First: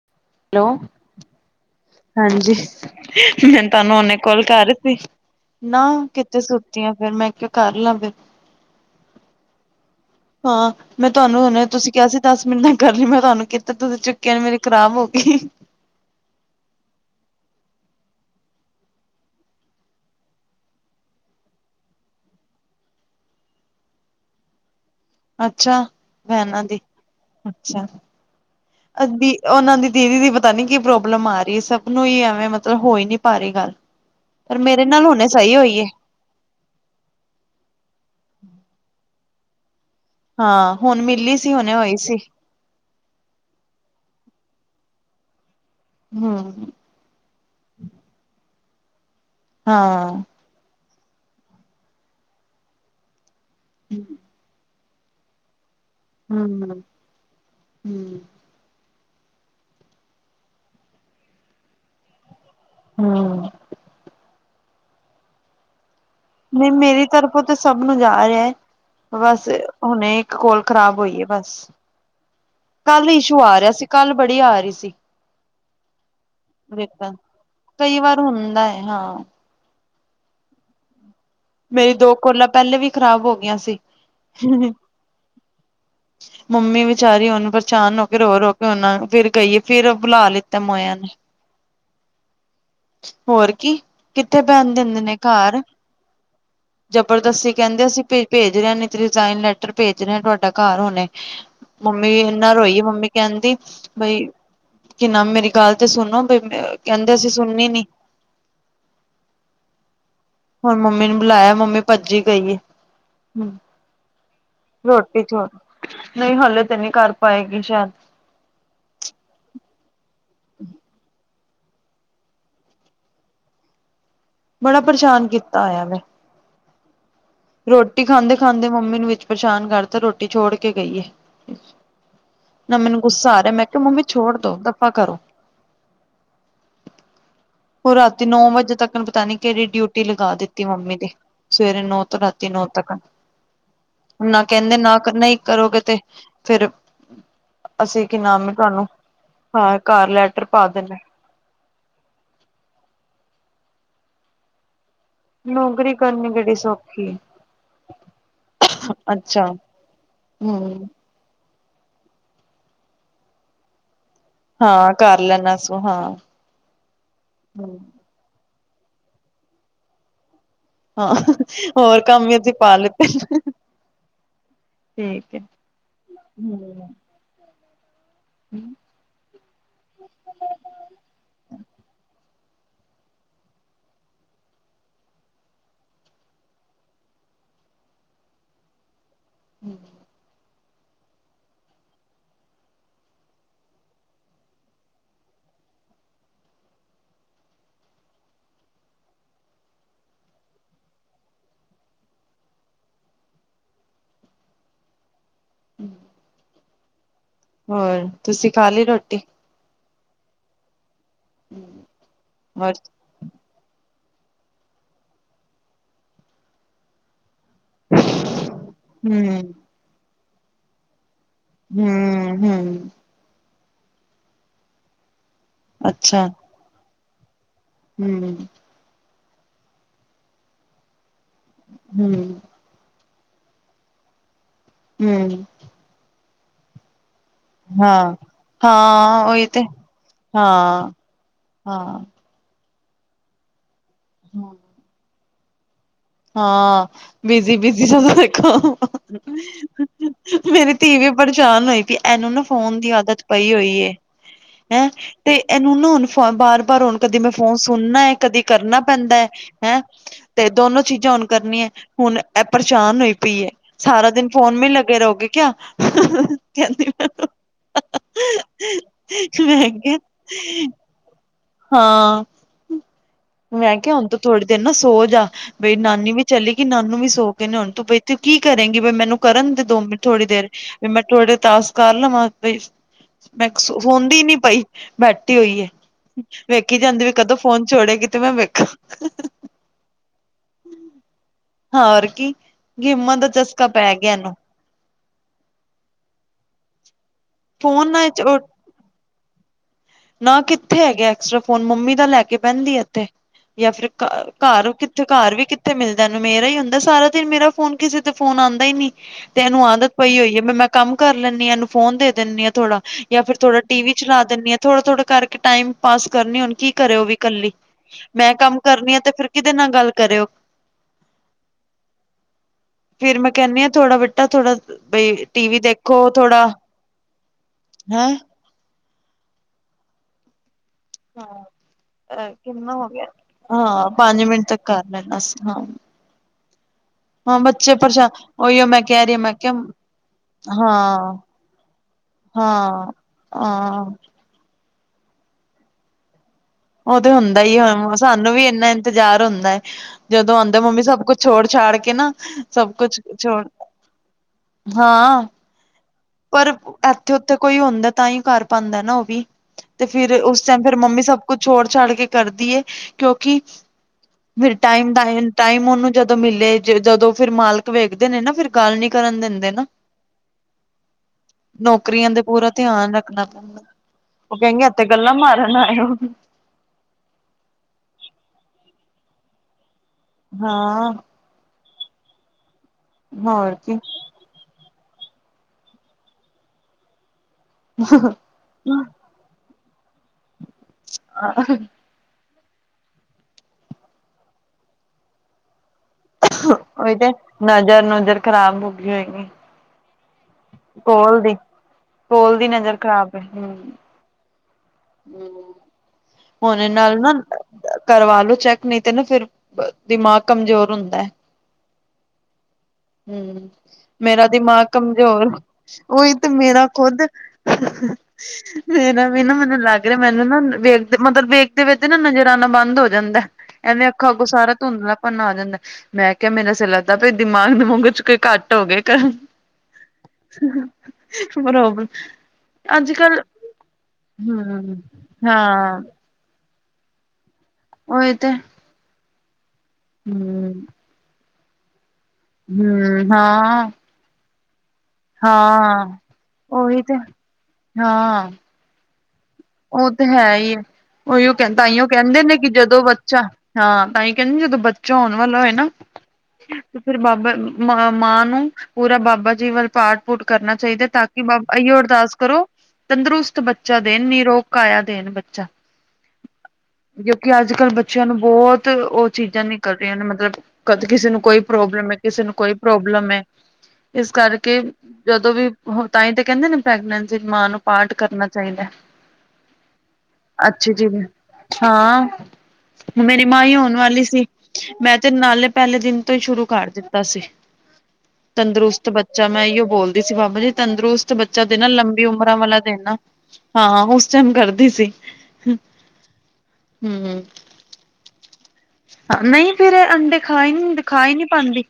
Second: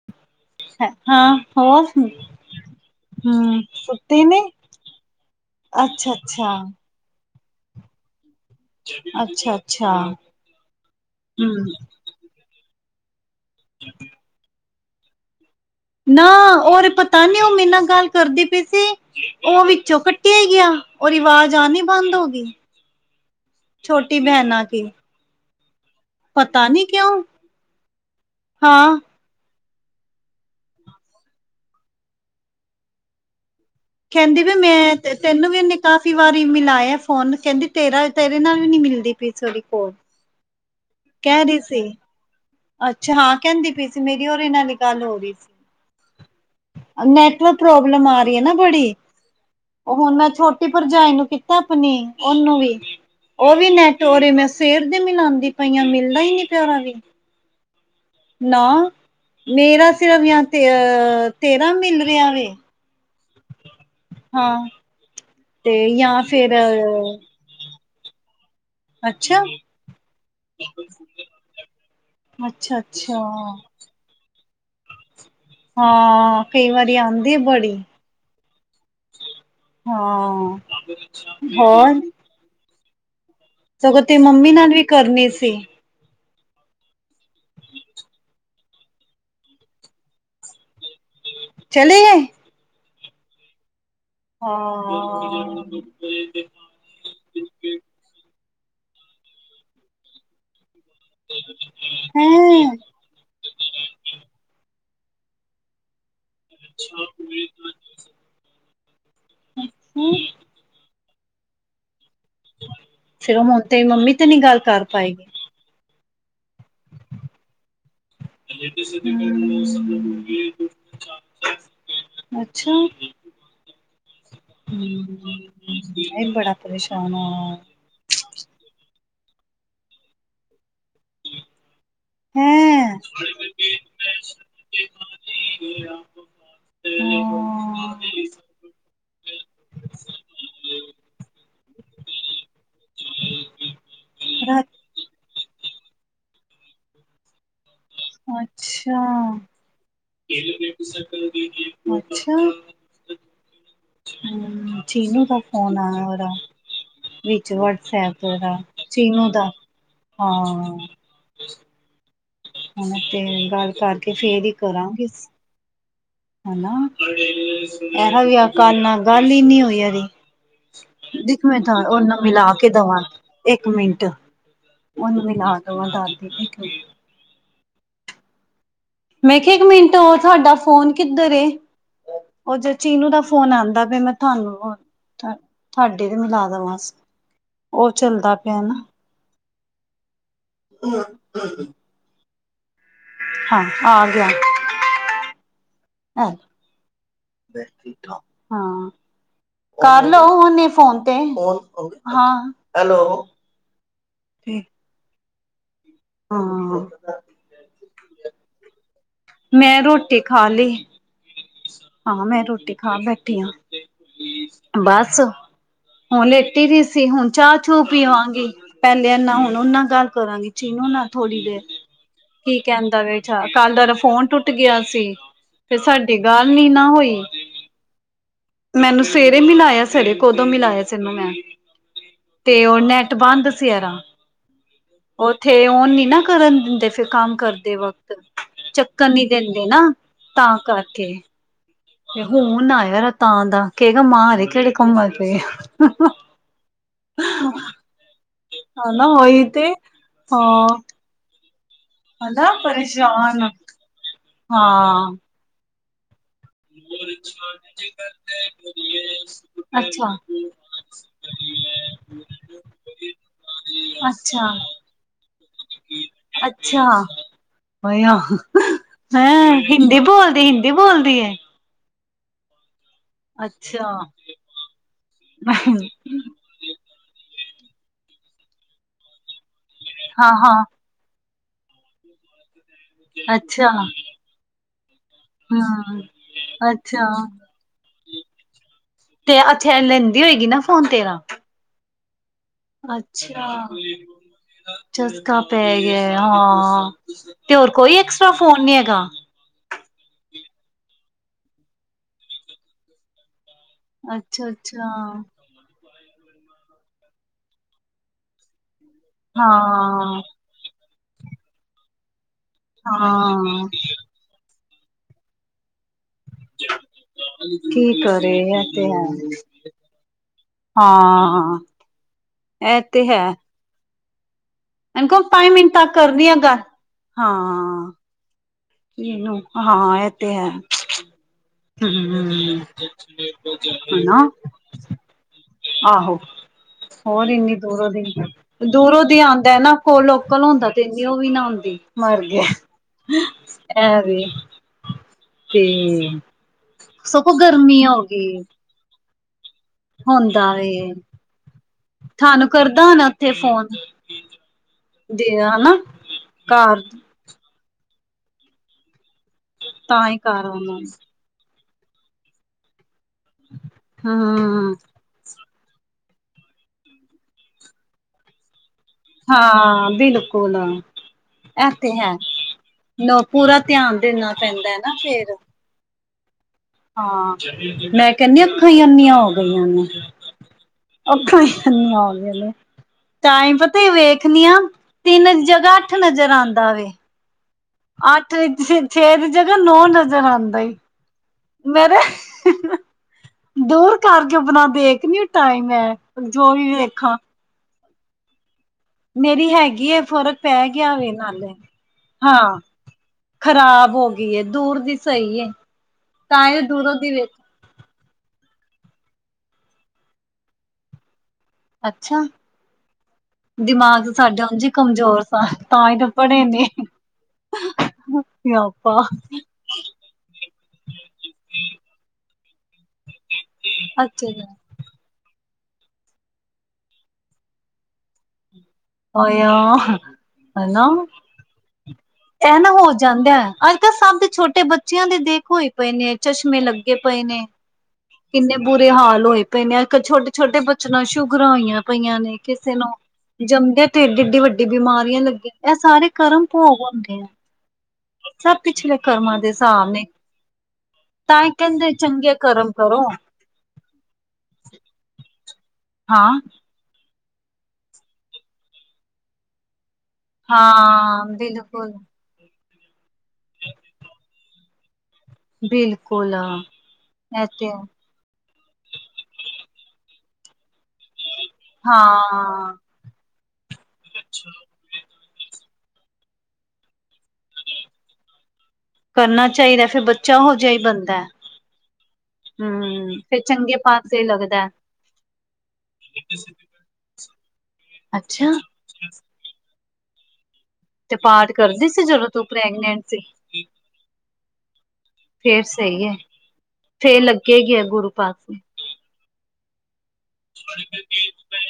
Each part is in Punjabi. [inaudible] ਹੈਲੋ ਹਾਂ ਹੋਰ ਹਾਂਜੀ ਹਮ ਮੈਂ ਤੁਹਾਨੂੰ ਹੁਣੇ ਸੁੱਤੇ ਨੇ ਕੋਲ ਕਰ ਰਹੀ। ਨਾ ਅੱਛਾ ਕਿਤੇ ਅੱਛਾ ਸੁੱਤੀ ਆਂ ਫਿਰ ਮੈਂ ਕਿਹਾ ਕਰ ਲਾ ਫਿਰ। ਅੱਛਾ -ਅੱਛਾ। ਹਾਂ ਮੈਂ ਤੁਹਾਨੂੰ ਹੁਣੇ ਹਮ ਤੁਸੀਂ ਕਿਹਾ ਸੀ ਦਸ ਮਿੰਟਾਂ ਤੱਕ ਕਰ ਰਹੀ। ਮੈਂ ਤੁਹਾਨੂੰ ਕੀਤਾ ਤੁਸੀਂ ਚੁੱਕਿਆ ਨੀ ਮੇਰੀ ਖਰਾਬ ਹੋ ਗਈ। ਨਾ, ਉਹ ਪਤਾ ਨੀ, ਉਹ ਮੇਰੇ ਨਾਲ ਗੱਲ ਕਰਦੀ ਪਈ ਸੀ। ਉਹ ਵਿੱਚੋਂ ਕੱਟਿਆ ਹੀ ਗਿਆ, ਉਹ ਅਵਾਜ਼ ਆ ਨ ਬੰਦ ਹੋ ਗਈ। ਛੋਟੀ ਬਹਿਨਾਂ ਥੀ। ਅੱਛਾ, ਲੈਣ ਆਦੀ ਕਿਉਂ ਦੀ ਅੱਛਾ, ਹਾਂ ਅਧੀ ਉਹਨਾਂ ਦੀਦੀ ਦੀ ਪਤਾ ਨੀ, ਕੀ ਪ੍ਰੋਬਲਮ ਆ ਰਹੀ ਹੈ, ਸਭ ਨੂੰ ਹੀ ਐਵੇਂ ਮਤਲਬ ਹੋ ਹੀ ਨਈ ਪਾ ਰਹੀ ਗੱਲ ਕਹਿੰਦੀ ਵੀ ਪਰ ਮੇਰੇ ਮੈਂ, ਨਾਲ ਹੁਣੇ ਤੈਨੂੰ ਸਹੀ ਵੀ ਉਹ ਹੋਈ ਨਿਕ ਏ। ਕਿੰਨੀ ਵਾਰੀ ਮਿਲਾਆਂ ਫੋਨ, ਕਹਿੰਦੀ ਤੇਰੇ ਨਾਲ ਵੀ ਨੀ ਮਿਲਦੀ ਪਈ ਤੇਰੀ ਕੋਲ ਹਾਂ, ਹੁਣ ਮਿਲੀ ਕਹਿ ਸੀ, ਰਹੀ ਹੁਣੇ ਹੋਈ ਸੀ। ਅੱਛਾ, ਹਾਂ ਕਹਿੰਦੀ ਪਈ ਸੀ, ਮੇਰੀ ਓਦੇ ਨਾਲ ਹੀ ਗੱਲ ਹੋ ਰਹੀ ਸੀ। ਹੂ,,, ਨੈਟਵਰਕ, ਪ੍ਰੋਬਲਮ ਆ ਰਹੀ ਹੈ ਨਾ ਬੜੀ ਉਹ ਹੁਣ ਹਾਂ। ਮੈਂ ਛੋ ਭਰਜਾਈ ਨੂੰ ਕੀਤਾ ਆਪਣੀ, ਉਹਨੂੰ ਵੀ ਉਹ ਵੀ ਨੈਟਰੀ ਮੈਂ ਸਿਰ ਦੇ ਮਿਲਾਉਂਦੀ, ਪਈਆਂ ਲੇ [unintelligible] [inaudible] ਨਾ, ਮੇਰਾ ਸਿਰਫ ਜਾਂ, ਤੇ ਅਹ ਤੇਰਾਂ, ਮਿਲ ਰਿਹਾ ਵ ਹਾ ਹਾਂ, ਤੇ ਜਾਂ ਫਿਰ ਨਹੀਂ, ਮੇਰੀ ਤਰਫੋਂ ਤੇ, ਸਭ ਨੂੰ ਜਾ ਰਿਹਾ ਅੱਛਾ ਬਸ ਹੁਣੇ ਇੱਕ, ਕੋਲ ਖ਼ਰਾਬ ਹੋਈ ਹੈ ਬਸ। ਅੱਛਾ- ਕੱਲ ਅੱਛਾ। ਇਸ਼ੂ ਆ ਰਿਹਾ ਸੀ, ਕੱਲ ਬੜੀ ਆ ਰਹੀ ਸੀ। ਹਾਂ, ਕਈ ਵਾਰੀ ਦਿੱਕਤ। ਆਉਂਦੀ ਆ ਬੜੀ। ਕਈ ਵਾਰ ਹੁੰਦਾ ਹੈ ਹਾਂ ਹਾਂ ਮੇਰੀ ਹੋਰ ਦੋ ਕੋਲਾਂ, ਪਹਿਲੇ ਵੀ ਖ਼ਰਾਬ ਹੋ ਗਈਆਂ ਸੀ। ਸਗੋਂ ਤੇ ਮੰਮੀ ਨਾਲ ਵੀ ਕਰਨੀ ਸੀ ਮੰਮੀ ਵਿਚਾਰੀ ਹੁਣ ਪਰੇਸ਼ਾਨ ਹੋ ਕੇ ਰੋ -ਰੋ ਹੋ ਕੇ ਉਹਨਾ ਫਿਰ ਗਈ ਏ, ਫੇਰ ਬੁਲਾ ਲਿੱਤਾ ਮੋਇਆ ਨੇ ਚਲੀਏ? ਹੋਰ ਕੀ, ਕਿੱਥੇ ਬੈਨ ਦਿੰਦੇ ਨੇ ਘਰ ਹਾਂ ਜਬਰਦਸਤੀ ਕਹਿੰਦੇ, ਅਸੀਂ ਭੇ ਭੇਜ ਰਹੇ ਹਾਂ ਨ, ਰਿਜ਼ਾਇਨ ਲੈਟਰ ਭੇਜ ਰਹੇ ਹਾਂ ਤੁਹਾਡਾ ਘਰ, ਹਣੇੇ ਮੰਮੀ, ਇਨਾ ਹੈਂ ਰੋਈਏ ਮੰਮੀ ਕਹਿੰਦੀ, ਬਈ ਕਿ ਨ, ਮੇਰੀ ਗੱਲ ਤੇ ਸੁਣੋ ਬਈ ਕਹਿੰਦੇ ਅਸੀਂ ਸੁਣਨੀ ਨਈ [unintelligible] [inaudible] ਹੁਣ ਮੰਮੀ ਨੂੰ, ਬੁਲਾਇਆ ਮੰਮੀ ਭੱਜੀ ਗਈ, ਏ ਤੇ ਮੰਮੀ, ਤੇੈ ਨੀ ਗੱਲ ਕਰ ਰੋਟੀ ਪਾਏਗੀ ਚੋ, ਨਹੀਂ ਹਾਲੇੇ ਤੇ ਨਈ ਕਰ ਪਾਏਗੀ ਸ਼ਾਇਦ, [unintelligible] [inaudible] ਅੱਛਾ ਬੜਾ, ਪਰੇਸ਼ਾਨ ਕੀਤਾ ਹੋਇਆ ਵੇ ਐ ਵੀ ਬੜਾ, ਪਰੇਸ਼ਾਨ ਆ ਰੋਟੀ ਖਾਂਦੇ- ਖਾਂਦੇ ਮੰਮੀ ਨੂੰ ਵਿੱਚ, ਪਰੇਸ਼ਾਨ ਕਰਤਾ ਰੋਟੀ ਛੋੜ ਕੇ ਗਈ ਏ ਹੈਂ ਮੰਮੀ ਨੂੰ ਗੁੱਸਾ ਆ ਰਿਹਾ, ਮੈਂ ਕਿਹਾ ਮੰਮੀ ਛੋੜ ਦੋ ਦਫ਼ਾ ਹਾਂ ਕਰੋ ਉ ਰਾਤੀ ਨੌ ਵਜੇ ਤੱਕ, ਪਤਾ ਨੀ ਕਿਹੜੀ ਡਿਊਟੀ ਲਗਾ ਦਿੱਤੀ ਮੰਮੀ ਦੀ ਸਵੇਰੇ ਨੌ ਤੋਂ, ਰਾਤੀ ਨੌ ਤੱਕ। ਨਾ ਕਹਿੰਦੇ, ਨਾ ਨਾ ਕਰੋਗੇ ਤੇ ਫੇਰ ਅਸੀਂ ਕੀ ਅੱਛਾ ਨਾਮ ਤੁਹਾਨੂੰ, ਹਾਂ ਘਰ ਲੈਟਰ ਪਾ ਦੇਣਾ ਅੱਛਾ ਹ ਚੀਨ [inaudible] ਫੋਨ ਨੌਕਰੀ ਆਇਆ ਕਰਨੀ ਉਹਦਾ ਕਿਹੜੀ ਸੌਖੀ ਏ। ਵਿੱਚ, ਵਟਸਐਪ ਦਾ ਚੀਨੂੰ ਅੱਛਾ, ਦਾ? ਹਾਂ ਹੂੰ, ਹੂਨ ਤੇ ਗੱਲ ਕਰਕੇ, ਫੇਰ ਹੀ ਕਰਾਂਗੀ। ਬਸ ਹਾਂ ਨਾ, ਹੂੰ। ਆ ਗਿਆ ਕੰਮ ਗੱਲ, ਨੀ ਹੋਈ ਏਦੀ। ਹਾਂ, ਦੇਖੋ ਮੈਂ, ਤਾਂ ਹੋਰ ਉਹਨਾਂ ਕੰਮ ਵੀ ਅਸੀਂ ਮਿਲਾ ਕੇ ਪਾ ਦੇਵਾਂ, ਲਿੱਤੇ। ਇੱਕ ਮਿੰਟ ਉਹਨੂੰ ਠੀਕ ਏ। ਮਿਲਾ ਦਵਾ ਦਾਦੀ ਕਿ ਹੂੰ, [inaudible] ਮੈਂ ਕਿਹਾ ਇੱਕ ਮਿੰਟ ਹੋ ਤੁਹਾਡਾ ਫੋਨ ਕਿੱਧਰ ਏ? ਉਹ ਜੇ ਚੀਨੂੰ ਦਾ ਫੋਨ ਆਂਦਾ ਪਿਆ ਮੈਂ ਤੁਹਾਨੂੰ ਉਹ ਤੁਹਾਡੇ ਤੇ ਮਿਲਾ ਦਵਾਂ ਸੀ। ਉਹ ਚੱਲਦਾ ਪਿਆ ਨਾ। ਹੂੰ [unintelligible] ਹਾਂ ਆ ਗਿਆ, ਐ [unintelligible] ਹਾਂ ਕਰ ਲਓ ਉਹਨੇ ਫੋਨ ਤੇ, ਹਾਂ ਹੈਲੋ [unintelligible] ਹਾਂ ਹੋਰ ਤੁਸੀਂ ਖਾ ਲਈ ਰੋਟੀ? ਮੈਂ ਰੋਟੀ ਖਾ ਲਈ, ਹਾਂ ਮੈਂ ਹੋਰ ਰੋਟੀ ਖਾ ਬੈਠੀ ਹਾਂ। ਬਸ, ਹੁਣ ਲੇਟੀ ਦੀ ਸੀ ਹੁਣ ਚਾਹ ਚੂਹ ਪੀਵਾਂਗੀ, ਪਹਿਲੇ ਇਨਾ ਹੂੰ, ਹੁਣ ਓਨਾ ਗੱਲ ਕਰਾਂਗੀ ਚੀਨੂੰ ਨਾਲ ਥੋੜੀ ਦੇਰ। ਹੂੰ, ਕੀ ਹੂੰ, ਕਹਿੰਦਾ ਵੈ ਅੱਛਾ ਕੱਲ ਦਾ ਫੋਨ ਟੁੱਟ ਗਿਆ ਸੀ, ਤੇ ਸਾਡੇ ਅੱਛਾ, ਗੱਲ ਈ ਨਾ ਹੋਈ। ਹੂੰ ਮੈਨੂੰ ਸਵੇਰੇ ਮਿਲਾਇਆ ਸਵੇਰੇ ਕਦੋਂ ਮਿਲਾਇਆ ਤੈਨੂੰ ਮੈਂ। ਹੂੰ ਤੇ ਉਹ ਨੈੱਟ ਬੰਦ ਸੀ ਯਰਾ, ਹੂੰ, ਉੱਥੇ ਉਹ ਨੀ ਨਾ ਕਰਨ ਦਿੰਦੇ ਫਿਰ ਕੰਮ ਕਰਦੇ ਹਾਂ। ਵਕਤ, ਚੱਕਣ ਹਾਂ, ਨੀ ਉਹੀ ਤੇ ਦਿੰਦੇ ਨਾ ਤਾਂ ਹਾਂ, ਕਰਕੇ। ਹਾਂ ਤੇ ਹੁਣ ਆਇਆ ਤਾਂ ਦਾ ਕਹੇਗਾ ਮਾਂ ਹਜੇ ਕਿਹੜੇ ਕੰਮਾਂ ਵਾਸਤੇ ਹਾਂ ਬਿਜੀ-ਬਿਜੀ ਜਦੋਂ ਦੇਖੋ, ਹਨਾ ਉਹੀ ਤੇ ਹਾਂ ਮੇਰੀ ਧੀ ਵੀ ਪਰੇਸ਼ਾਨ ਹੋਈ ਦੀ ਹੈ ਇਹਨੂੰ ਨਾ ਹਨਾ ਫੋਨ ਦੀ ਆਦਤ ਪਰੇਸ਼ਾਨ ਪਈ ਹੋਈ ਏ, ਹੈਂ ਹਾਂ ਤੇ ਇਹਨੂੰ ਨਾ ਹੁਣ ਫ਼ੋਨ ਬਾਰ-ਬਾਰ ਹੁਣ ਕਦੀ ਮੈਂ ਫੋਨ ਸੁਣਨਾ ਕਦੀ ਕਰਨਾ ਪੈਂਦਾ ਹੈਂ ਅੱਛਾ ਤੇ ਦੋਨੋ ਚੀਜ਼ਾਂ ਕਰਨੀ ਹੈ ਹੁਣ ਇਹ ਪਰੇਸ਼ਾਨ ਹੋਈ ਪਈ ਸਾਰਾ ਦਿਨ ਅੱਛਾ ਫੋਨ ਮੇ ਲੱਗੇ ਰਹੋਗੇ ਕਿਆ। ਕਹਿੰਦੀ ਮੈਨੂੰ ਬਈਆ, ਹੈਂ ਮੈਂ ਕਿਹਾ ਹਿੰਦੀ ਬੋਲਦੀ ਹਿੰਦੀ ਬੋਲਦੀ ਏ। ਹਾਂ ਮੈਂ ਅੱਛਾ ਕਿਹਾ ਹੁਣ ਤੂੰ ਥੋੜੀ ਦੇਰ ਨਾ ਸੋ ਜਾ ਬਈ ਨਾਨੀ ਵੀ ਚਲੀ ਕਿ ਨਾਨੂ ਵੀ ਸੋ ਗਏ ਨੇ ਹੁਣ ਤੂੰ ਬਈ ਤੂੰ ਕੀ ਕਰੇਗੀ ਬਈ ਮੈਨੂੰ ਕਰਨ ਦੇ ਦੋ ਮਿੰਟ ਥੋੜੀ ਹਾਂ ਦੇਰ। ਹਾਂ ਮੈ ਥੋੜੇ ਟਾਕਸ ਕਰ ਲਵਾਂ ਮੈਂ ਪਲੀਸ। ਮੈਂ ਇੱਕ ਅੱਛਾ ਸੌਨਦੀ ਨੀ ਪਈ ਬੈਠੀ ਹੋਈ ਹੈ। ਹਮ ਵੇਖੀ ਜਾਂਦੀ ਅੱਛਾ ਵੀ ਕਦੋਂ ਫੋਨ ਛੋੜੇਗੀ ਤੇ ਮੈਂ ਵੇਖਾਂ ਤੇ ਅੱਛਾ ਐ ਲੈਂਦੀ ਹੋਏਗੀ ਨਾ ਫੋਨ ਤੇਰਾ। ਹਾਂ ਹੋਰ ਕੀ ਗੇਮਾਂ ਦਾ ਅੱਛਾ ਚਸਕਾ ਪੈ ਗਿਆ ਇਹਨੂੰ। ਚਸਕਾ ਪੈ ਗਿਆ ਹਾਂ ਤੇ ਹੋਰ ਫੋਨ ਕੋਈ ਐਕਸਟਰਾ ਨਾ ਫੋਨ ਨੀ ਹੈਗਾ? ਨਾ ਕਿੱਥੇ ਹੈਗੇ ਐਕਸਟਰਾ ਫੋਨ ਮੰਮੀ ਦਾ ਲੈ ਕੇ ਬਹਿੰਦੀ ਹੈ। ਜਾਂ ਫਿਰ ਅੱਛਾ ਘਰ ਅੱਛਾ ਕਿੱਥੇ ਘਰ ਵੀ ਕਿੱਥੇ ਮਿਲਦਾ ਇਹਨੂੰ ਮੇਰਾ ਹੀ ਹੁੰਦਾ ਸਾਰਾ ਦਿਨ ਮੇਰਾ ਫੋਨ ਕਿਸੇ ਦੇ ਫੋਨ ਆਉਂਦਾ ਈ ਨਈ। ਤੇ ਇਹਨੂੰ ਆਦਤ ਪਈ ਹਾਂ ਹੋਈ ਹੈ ਮੈਂ ਕੰਮ ਕਰ ਲੈਂਦੀ ਆ ਇਹਨੂੰ ਫੋਨ ਦੇ ਦਿੰਦੀ ਹਾਂ ਥੋੜਾ, ਜਾਂ ਫਿਰ ਥੋੜਾ ਹਾਂ ਟੀ ਵੀ ਚਲਾ ਦਿੰਨੀ ਆ ਥੋੜਾ-ਥੋੜਾ ਕਰ ਕੇ ਟਾਈਮ ਪਾਸ ਕਰਨੀ ਹੁਣ ਕੀ ਕਰੇ ਉਹ ਵੀ। ਇਕੱਲੀ। ਕੀ ਮੈਂ ਕਰੇ ਕੰਮ ਇਹ ਕਰਨੀ ਆ ਹੈ ਤੇ ਫਿਰ ਕਿਹਦੇ ਨਾਲ ਗੱਲ ਕਰੇ ਉਹ। ਹਾਂ ਇਹ ਤੇ ਫਿਰ ਹੈ ਮੈਂ ਕਹਿੰਨੀ ਆ ਥੋੜਾ ਬੇਟਾ ਥੋੜਾ, ਇਹਨੂੰ ਕਹੋ ਬਈ ਪੰਜ ਟੀਵੀ ਮਿੰਟ ਤੱਕ ਦੇਖੋ ਕਰਦੀ ਆ ਥੋੜਾ, ਗੱਲ ਹੈਂ। ਕੀ ਨੂੰ ਹਾਂ ਇਹ ਤੇ ਹੈ। ਹਾਂ ਹਮ ਕਿੰਨਾ ਹੋ ਗਿਆ ਹਾਂ ਹਨਾ ਪੰਜ ਮਿੰਟ ਤੱਕ ਕਰ ਲੈਣਾ ਸੀ ਹਾਂ। ਆਹੋ ਹੋਰ ਹਾਂ ਇੰਨੀ ਬੱਚੇ ਦੂਰੋਂ ਦੀ ਪਰਸ਼ਾ ਉਹੀਓ ਮੈਂ ਦੂਰੋਂ ਕਹਿ ਰਹੀ ਹਾਂ, ਦੀ ਮੈਂ ਕਿਹਾ ਆਉਂਦਾ ਹੈ ਨਾ ਕੋਲ ਲੋਕਲ ਹੁੰਦਾ ਤੇ ਇੰਨੀ ਉਹ ਵੀ ਨਾ ਹੁੰਦੀ ਮਰ ਗਿਆ ਹਾਂ ਹਾਂ ਹਾਂ। ਐ ਵੇ ਤੇ ਉਹ ਤੇ ਸਗੋਂ ਹੁੰਦਾ ਹੀ ਗਰਮੀ ਏ। ਹੋ ਸਾਨੂੰ ਗਈ ਵੀ ਇੰਨਾ ਇੰਤਜ਼ਾਰ ਹੁੰਦਾ ਏ। ਜਦੋਂ ਹੁੰਦਾ ਆਉਂਦਾ ਮੰਮੀ ਵੇ ਸਭ ਕੁਛ ਛੋੜ- ਛਾੜ ਕੇ ਨਾ, ਤੁਹਾਨੂੰ ਸਭ ਕਰਦਾ ਕੁਛ ਹੋਣਾ ਛੋੜ ਹਾਂ ਦੇਵਾ ਨਾ ਪਰ ਏਥੇ ਉੱਥੇ ਕੋਈ ਹੁੰਦਾ ਤਾਂ ਹੀ ਕਰ ਪਾਉਂਦਾ ਨਾ ਉਹ ਵੀ, ਤੇ ਤਾਂ ਹੀ ਫਿਰ ਉਸ ਘਰ ਟਾਈਮ ਫੇਰ ਆਉਣਾ ਮੰਮੀ ਸਭ ਕੁਛ ਛੋੜ ਛਾੜ ਕੇ ਕਰਦੀ ਏ ਕਿਉਂਕਿ ਫੇਰ ਹਮ ਟਾਈਮ ਦਾ ਟਾਈਮ ਉਹਨੂੰ ਜਦੋਂ ਮਿਲੇ, ਜਦੋਂ ਫਿਰ ਮਾਲਕ ਵੇਖਦੇ ਨੇ ਨਾ ਫਿਰ ਕਾਲ ਨਹੀਂ ਕਰਨ ਦਿੰਦੇ ਨਾ ਹਾਂ, ਬਿਲਕੁਲ। ਇਹ ਤੇੇ ਨੌਕਰੀਆਂ ਹੈ। ਤੇ ਪੂਰਾ ਧਿਆਨ ਰੱਖਣਾ ਪੂਰਾ ਪੈਂਦਾ। ਧਿਆਨ ਦੇਣਾ ਕਹਿੰਗੇ ਪੈਂਦਾ ਹੈ ਇਥੇ ਨਾ ਫੇਰ। [unintelligible] ਹਨਾਂ ਉਹ ਹਾਂ ਮੈਂ ਕਹਨੀਆ ਅੱਖਾਂ ਈ ਅਨੀਆਂ ਹੋ ਗਈਆਂ ਨੇ। ਹਾਂ ਅਖਾਂ ਈ ਅਨੀਆਂ ਹੋ ਗਈਆ ਨੇ, ਤਾ ਈ ਹੋਰ ਕੀ। ਪਤਾ ਵੇਖਨੀ ਆ ਤਿੰਨ ਦੀ ਜਗਾ ਅੱਠ ਨਜ਼ਰ ਆਉਂਦਾ ਵੈ ਅੱਠ ਛੇ ਦੀ ਜਗਾ ਨੌ ਨਜ਼ਰ ਆਂਦਾ ਈ ਆਹ ਦੂਰ ਕਰਕੇ ਆਪਣਾ ਦੇਖ ਨੀ ਟਾਈਮ ਹੈ ਜੋ ਵੀ ਉਹੀ ਤੇ ਵੇਖਾਂ ਨਜ਼ਰ ਨੁਜਰ ਖਰਾਬ ਹੋ ਗਈ ਹੋਏ ਮੇਰੀ ਹੈਗੀ ਏ ਫ਼ਰਕ ਪੈ ਗਿਆ ਵੇ ਦੀ। ਨਾਲੇ, ਕੋਲ ਦੀ ਹਾਂ, ਨਜ਼ਰ ਖ਼ਰਾਬ ਹੈ। ਹਮ ਖਰਾਬ ਹੋ ਗਈ ਏ ਦੂਰ ਸਹੀ ਏ, ਤਾਂ ਹੀ ਹੁਣ ਦੂਰੋਂ ਨਾਲ ਦੀ ਨਾ ਵੇਖ ਕਰਵਾ ਲੋੋ ਚੈੱਕ, ਨਹੀਂ ਤੇ ਨਾ ਫੇਿਰ ਦਿਮਾਗ ਕਮਜ਼ੋਰ ਹੁੰਦਾ। ਅੱਛਾ। ਹੂੰ ਦਿਮਾਗ ਮੇਰਾ ਸਾਡਾ ਦਿਮਾਗ ਉਂਝ ਕਮਜ਼ੋਰ ਸਾ ਤਾਂ ਹੀ ਤਾਂ ਉਹੀ ਤੇ ਪੜ੍ਹੇ ਨੇ ਮੇਰਾ ਖੁਦ ਆਪਾਂ ਮੇਰਾ ਵੀ ਨਾ ਮੈਨੂ ਲੱਗ ਰਿਹਾ ਮੈਨੂੰ ਨਾ ਵੇਖਦੇ ਮਤਲਬ ਵੇਖਦੇ ਵੇਖਦੇ ਨਾ ਨਜ਼ਰ ਆਨਾ ਬੰਦ ਹੋ ਜਾਂਦਾ। ਐਵੇਂ ਅੱਖਾਂ ਅੱਗੇ ਅੱਛਾ ਜੀ। ਸਾਰਾ ਧੁੰਦਲਾ ਭੰਨ ਆ ਜਾਂਦਾ। ਮੈਂ ਕਿਹਾ ਮੈਨੂੰ ਏਸਾ ਲੱਗਦਾ ਪੇਆ ਦਿਮਾਗ ਦੁਮਾਗ ਚ ਕੁਛ ਘਟ [unintelligible] ਕੱਟ ਹੋ ਗਿਆ ਹੋਇਆ ਹਨਾ। ਫਿਰ ਇਹ ਨਾ ਹੋ ਜਾਂਦਾ। ਅੱਜ ਕੱਲ ਸਭ ਦੇ ਛੋਟੇ ਹੂੰ ਬੱਚਿਆਂ ਦੇਖ ਹੋਏ ਹਾਂ ਪਏ ਨੇ। ਚਸ਼ਮੇ ਲੱਗੇ ਪਏ ਨੇ। ਉਹੀ ਤੇ ਕਿੰਨੇ ਬੁਰੇ ਹਾਲ ਹੋਏ ਪੇ ਨੇ, ਅੱਜ ਕਲ ਛੋਟੇ- ਹੂੰ ਛੋਟੇ ਬੱਚਿਆਂ ਨੂੰ ਸ਼ੂਗਰਾਂ ਹੋਈਆਂ ਪਈਆਂ ਨੇ। ਕਿਸੇ ਨੂੰ ਹੂੰ ਹਾਂ ਜੰਮਦੇ ਤੇ ਏਡੀ ਵੱਡੀ-ਵਡੀ ਬਿਮਾਰੀਆਂ ਲੱਗੀਆਂ, ਇਹ ਹਾਂ ਸਾਰੇ ਕਰਮ ਭੋਗ ਉਹੀ ਤੇ ਹੁੰਦੇ ਆ। ਹਾਂ। ਸਭ ਪਿਛਲੇ ਕਰਮਾਂ ਦੇ ਹਿਸਾਬ ਉਹ ਨੇ ਤੇ ਹੈ ਹੀ ਏ। ਉਹੀਓ ਤਾਂ ਹੀ ਕਹ ਤਾਂਈਓ ਕਹਿੰਦੇ ਚੰਗੇ ਨੇ ਕਿ ਕਰਮ ਜਦੋਂ ਕਰੋ ਬੱਚਾ ਹਾਂ ਤਾਂ ਹੀ ਕਹਿੰਦੇ, ਜਦੋਂ ਬੱਚਾ ਹੋਣ ਵਾਲਾ ਹੋਏ ਨਾ ਹਾਂ ਤੇ ਫਿਰ ਬਾਬਾ ਮ ਮਾਂ ਨੂੰ ਪੂਰਾ ਬਾਬਾ ਜੀ ਵੱਲ ਪਾਠ ਕਰਨਾ ਚਾਹੀਦਾ ਤਾਂ ਕਿ ਹਾਂ ਬਾਬਾ ਏਹਿਔ ਬਿਲਕੁਲ ਅਰਦਾਸ ਕਰੋ ਤੰਦਰੁਸਤ ਬੱਚਾ ਦੇਣ, ਨਿਰੋਗ ਨੀ ਰੋਗੀ ਕਾਇਆ ਦੇਣ ਬੱਚਾ, ਬਿਲਕੁਲ ਕਿੳਕਿ ਇਹ ਅੱਜ ਤੇ ਕੱਲ੍ਹ ਬੱਚਿਆਂ ਨੂੰ ਬਹੁਤ ਉਹ ਚੀਜ਼ਾਂ ਨਿਕਲ ਦੀਆਂ ਨੇ ਮਤਲਬ ਕਦੇ ਕਿਸੇ ਨੂੰ ਕੋਈ ਪ੍ਰੋਬਲਮ ਏ, ਕਿਸੇ ਨੂੰ ਕੋਈ ਹਾਂ ਪ੍ਰੋਬਲਮ ਏ। ਇਸ ਕਰਕੇ ਜਦੋਂ ਵੀ ਤਾਂਹੀ ਤਾਂ ਕਹਿੰਦੇ ਨੇ ਪ੍ਰੈਗਨੈਂਸੀ ਚ ਮਾਂ ਨੂੰ ਪਾਠ ਕਰਨਾ ਚਾਹੀਦਾ। ਕਰਨਾ ਚਾਹੀਦਾ ਫੇਰ ਬੱਚਾ ਹੋ ਜਿਹਾ ਅੱਛੀ ਹੀ ਚੀਜ਼, ਬਣਦਾ ਹਾਂ। ਹਮ ਮੇਰੀ ਫਿਰ ਮਾਂ ਹੀ ਆਣ ਚੰਗੇ ਵਾਲੀ ਪਾਸੇ ਸੀ ਲੱਗਦਾ ਮੈਂ ਤੇ ਨਾਲੇ ਪਹਿਲੇ ਦਿਨ ਤੋਂ ਹੀ ਸ਼ੁਰੂ ਕਰ ਦਿੱਤਾ ਸੀ ਅੱਛਾ ਤੰਦਰੁਸਤ ਬੱਚਾ ਮੈਂ ਉਹ ਬੋਲਦੀ ਸੀ ਬਾਬਾ ਜੀ। ਤੰਦਰੁਸਤ ਤੇ ਬੱਚਾ ਪਾਠ ਦਿਨਾ ਕਰਦੀ ਲੰਬੀ ਸੀ ਜਦੋਂ ਉਮਰਾਂ ਤੂੰ ਵਾਲਾ ਦਿਨ ਨਾ ਪ੍ਰੈਗਨੈਂਟ ਸੀ ਹਾਂ ਉਸ ਐਚ ਐਮ ਕਰਦੀ ਸੀ ਹੂ ਕੇ ਗਿਆ ਗੁਰੂ ਪਾਤ ਸਿੰਘ ਨਹੀਂ ਫਿਰ ਅੰਡੇ ਖਾ ਹੀ ਨੀ ਖਾ ਹੀ ਨਹੀਂ ਪਾਉਂਦੀ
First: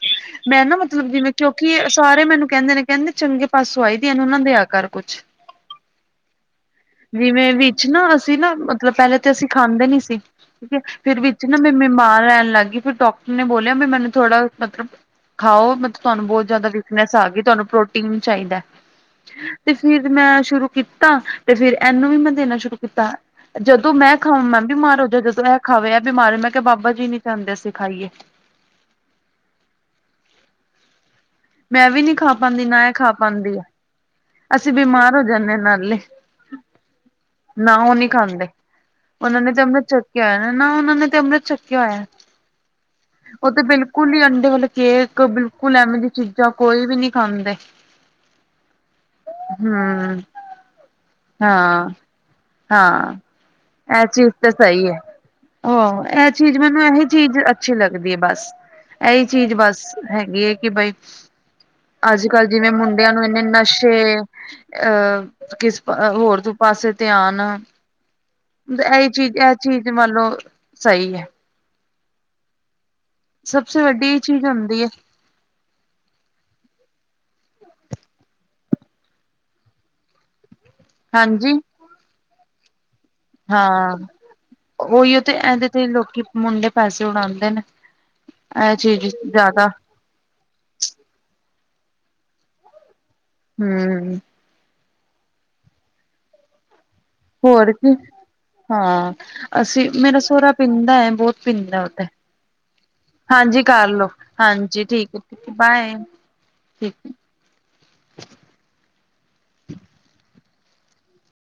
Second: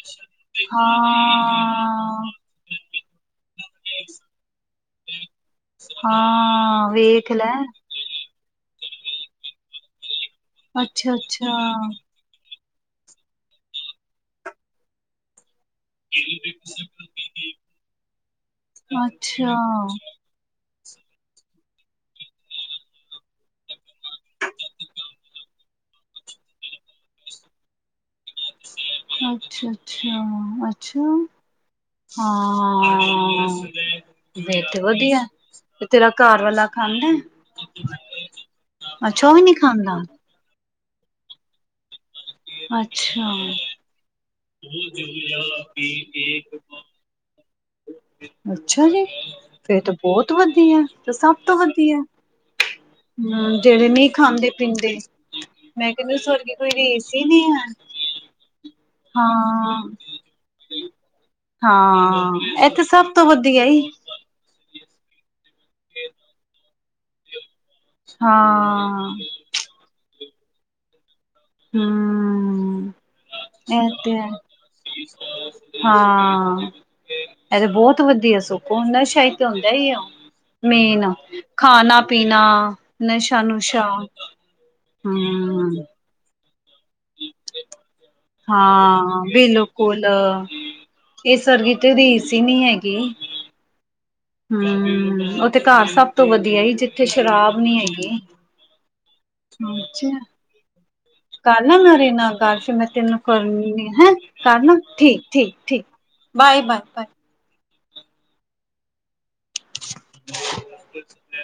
ਮੈਂ ਨਾ ਮਤਲਬ ਜਿਵੇਂ ਕਿਉਂਕਿ ਸਾਰੇ ਹਾਂ ਮੈਨੂੰ ਕਹਿੰਦੇ ਨੇ ਕਹਿੰਦੇ ਚੰਗੇ ਪਾਸੋਂ ਆਈ ਦੀ ਇਹ ਨੂੰ ਨਾ ਦਿਆ ਕੁਛ ਹਾਂ ਵੇਖ ਜਿਵੇਂ ਲੈ ਨਾ ਵਿੱਚ ਪਹਿਲੇ ਤੇ ਅਸੀਂ ਖਾਂਦੇ ਨੀ ਸੀ ਠੀਕ ਹੈ ਅੱਛਾ ਫਿਰ ਵਿੱਚ ਅੱਛਾ ਨਾ ਮੇ ਥਾਂ ਲਹਿਣ ਲੱਗ ਗਈ ਫਿਰ ਡਾਕਟਰ ਨੇ ਬੋਲਿਆ ਵੀ ਮੈਨੂੰ ਥੋੜਾ ਮਤਲਬ ਖਾਓ ਮਤਲਬ ਤੁਹਾਨੂੰ ਬਹੁਤ ਜ਼ਿਆਦਾ ਵੀਕਨੈਸ ਆ ਗਈ ਤੁਹਾਨੂੰ ਪ੍ਰੋਟੀਨ ਚਾਹੀਦਾ ਹੈ ਅੱਛਾ ਤੇ ਫਿਰ ਮੈਂ ਸ਼ੁਰੂ ਕੀਤਾ ਤੇ ਫਿਰ ਇਹਨੂੰ ਵੀ ਮੈਂ ਦੇਣਾ ਸ਼ੁਰੂ ਕੀਤਾ ਜਦੋਂ ਮੈਂ ਖਾ ਮੈਂ ਬਿਮਾਰ ਹੋ ਜਾ ਜਦੋਂ ਇਹ ਖਾਵੇ ਆ ਬਿਮਾਰ ਹੋ ਮੈਂ ਕਿਹਾ ਬਾਬਾ ਜੀ ਨੀ ਚਾਹੁੰਦੇ ਅਸੀਂ ਖਾਈਏ ਅੱਛਾ, ਅੱਛਾ, ਅੱਛਾ! ਮੈਂ ਵੀ ਨੀ ਖਾ ਪਾਉਂਦੀ ਨਾ ਇਹ ਖਾ ਹਾਂ ਪਾਉਂਦੀ ਆ ਵੇ ਅਸੀਂ ਤੇ ਬਿਮਾਰ ਹੋ ਵਧੀਆ ਜਾਂਦੇ ਤੇ ਨਾਲੇ ਤੇਰਾ ਘਰ ਵਾਲਾ ਖਾਨਾ ਨਾ ਉਹ ਨਹੀਂ ਖਾਂਦੇ ਅੱਛਾ ਔ ਵੀ ਨਹੀਂ ਖਾਂਦਾ। ਕਹਿ ਰਹੇ ਉਹਨਾਂ ਨੇ ਅੰਮ੍ਰਿਤ ਛਕਿਆ ਹੋਇਆ। ਅੱਛਾ ਉਹ ਤੇ ਬਿਲਕੁਲ ਹੀ ਅੰਡੇ ਵਾਲੇ ਕੇਕ ਬਿਲਕੁਲ ਐਵੇ ਦੀ ਚੀਜ਼ਾਂ ਕੋਈ ਵੀ ਨਹੀਂ ਖਾਂਦੇ ਅੱਛਾ ਜੀ ਫਿਰ ਤਾਂ ਹਮ ਬਹੁਤ ਵਧੀਆ ਤੇ ਸਭ ਤੋਂ ਹਾਂ ਵਧੀਆ। ਹਾਂ ਹਮ ਜਿਹੜੇ ਇਹ ਨਹੀਂ ਚੀਜ਼ ਤਾਂ ਖਾਂਦੇ ਸਹੀ ਹੈ। ਪੀਂਦੇ ਮੈਂ ਹਾਂ ਕਹਿੰਦੀ ਉਸ ਇਹ ਵਰਗੀ ਚੀਜ਼ ਕੋਈ ਮੈਨੂੰ ਇਹ ਰੀਸ ਹੀ ਚੀਜ਼ ਨਹੀਂ ਹੈ ਅੱਛੀ ਲੱਗਦੀ ਹੈ ਬਸ ਇਹੀ ਚੀਜ਼ ਹਾਂ ਬਸ ਹੈਗੀ ਹੈ ਕਿ ਬਈ ਅੱਜ ਹਾਂ ਕੱਲ ਜਿਵੇਂ ਇਹ ਤੇ ਮੁੰਡਿਆਂ ਸਭ ਨੂੰ ਤੋਂ ਇੰਨੇ ਵਧੀਆ ਹੀ ਨਸ਼ੇ ਅਹ ਕਿਸ ਹੋਰ ਤੇ ਪਾਸੇ ਧਿਆਨ ਇਹੀ ਹਾਂ ਚੀਜ਼ ਇਹ ਚੀਜ਼ ਮੰਨ ਲਓ ਸਹੀ ਹੈ। ਹੂ,,, ਸਬ ਤੇ ਵੱਡੀ ਚੀਜ਼ ਹੁੰਦੀ ਹੈ। ਹਾਂ ਇਹ ਤੇ ਬਹੁਤ ਵਧੀਆ ਸੋ ਹੁੰਦਾ ਸ਼ਾਇਦ ਤੇ ਉੁੰਦਾ ਹੀ ਓ ਮੇਨ ਹਾਂਜੀ ਖਾਣਾ ਪੀਣਾ ਨਸ਼ਾ ਨੁਸ਼ਾ ਹਾਂ ਉਹੀਓ ਤੇ ਇਹਦੇ ਹੂ ਤੇ ਲੋਕੀ ਮੁੰਡੇ ਪਾਸੇ ਹਾਂ ਜ਼ਿਆਦਾ ਬਿਲਕੁਲ ਇਹ ਸਰਦੀ ਤੇ ਰੀਸ ਨੀ ਹੈਗੀ ਹੂ,,, ਹੂ ਉਹ ਤੇ ਘਰ ਸਭ ਤੋਂ ਵਧੀਆ ਹੀ ਜੇ ਹੋਰ ਕੀ ਹਾਂ ਅਸੀਂ ਅੱਛਾ। ਮੇਰਾ ਸੋਰਾ ਪੀਂਦਾ ਬਹੁਤ ਕਰ ਲਾ ਪੀਂਦਾ ਉਹ ਤੇ ਉਨੇ ਨਾਲ ਗੱਲ ਮੈਂ ਤੈਨੂੰ ਹਾਂਜੀ ਕਰੂੰਗੀ ਕਰਲੋ ਹੈ ਕਰਨਾ ਹਾਂਜੀ ਹੈ ਠੀਕ ਠੀਕ ਠੀਕ ਬਾਏ ਬਾਏ ਬਾਏ ਠੀਕ ਬਾਏ [inaudible]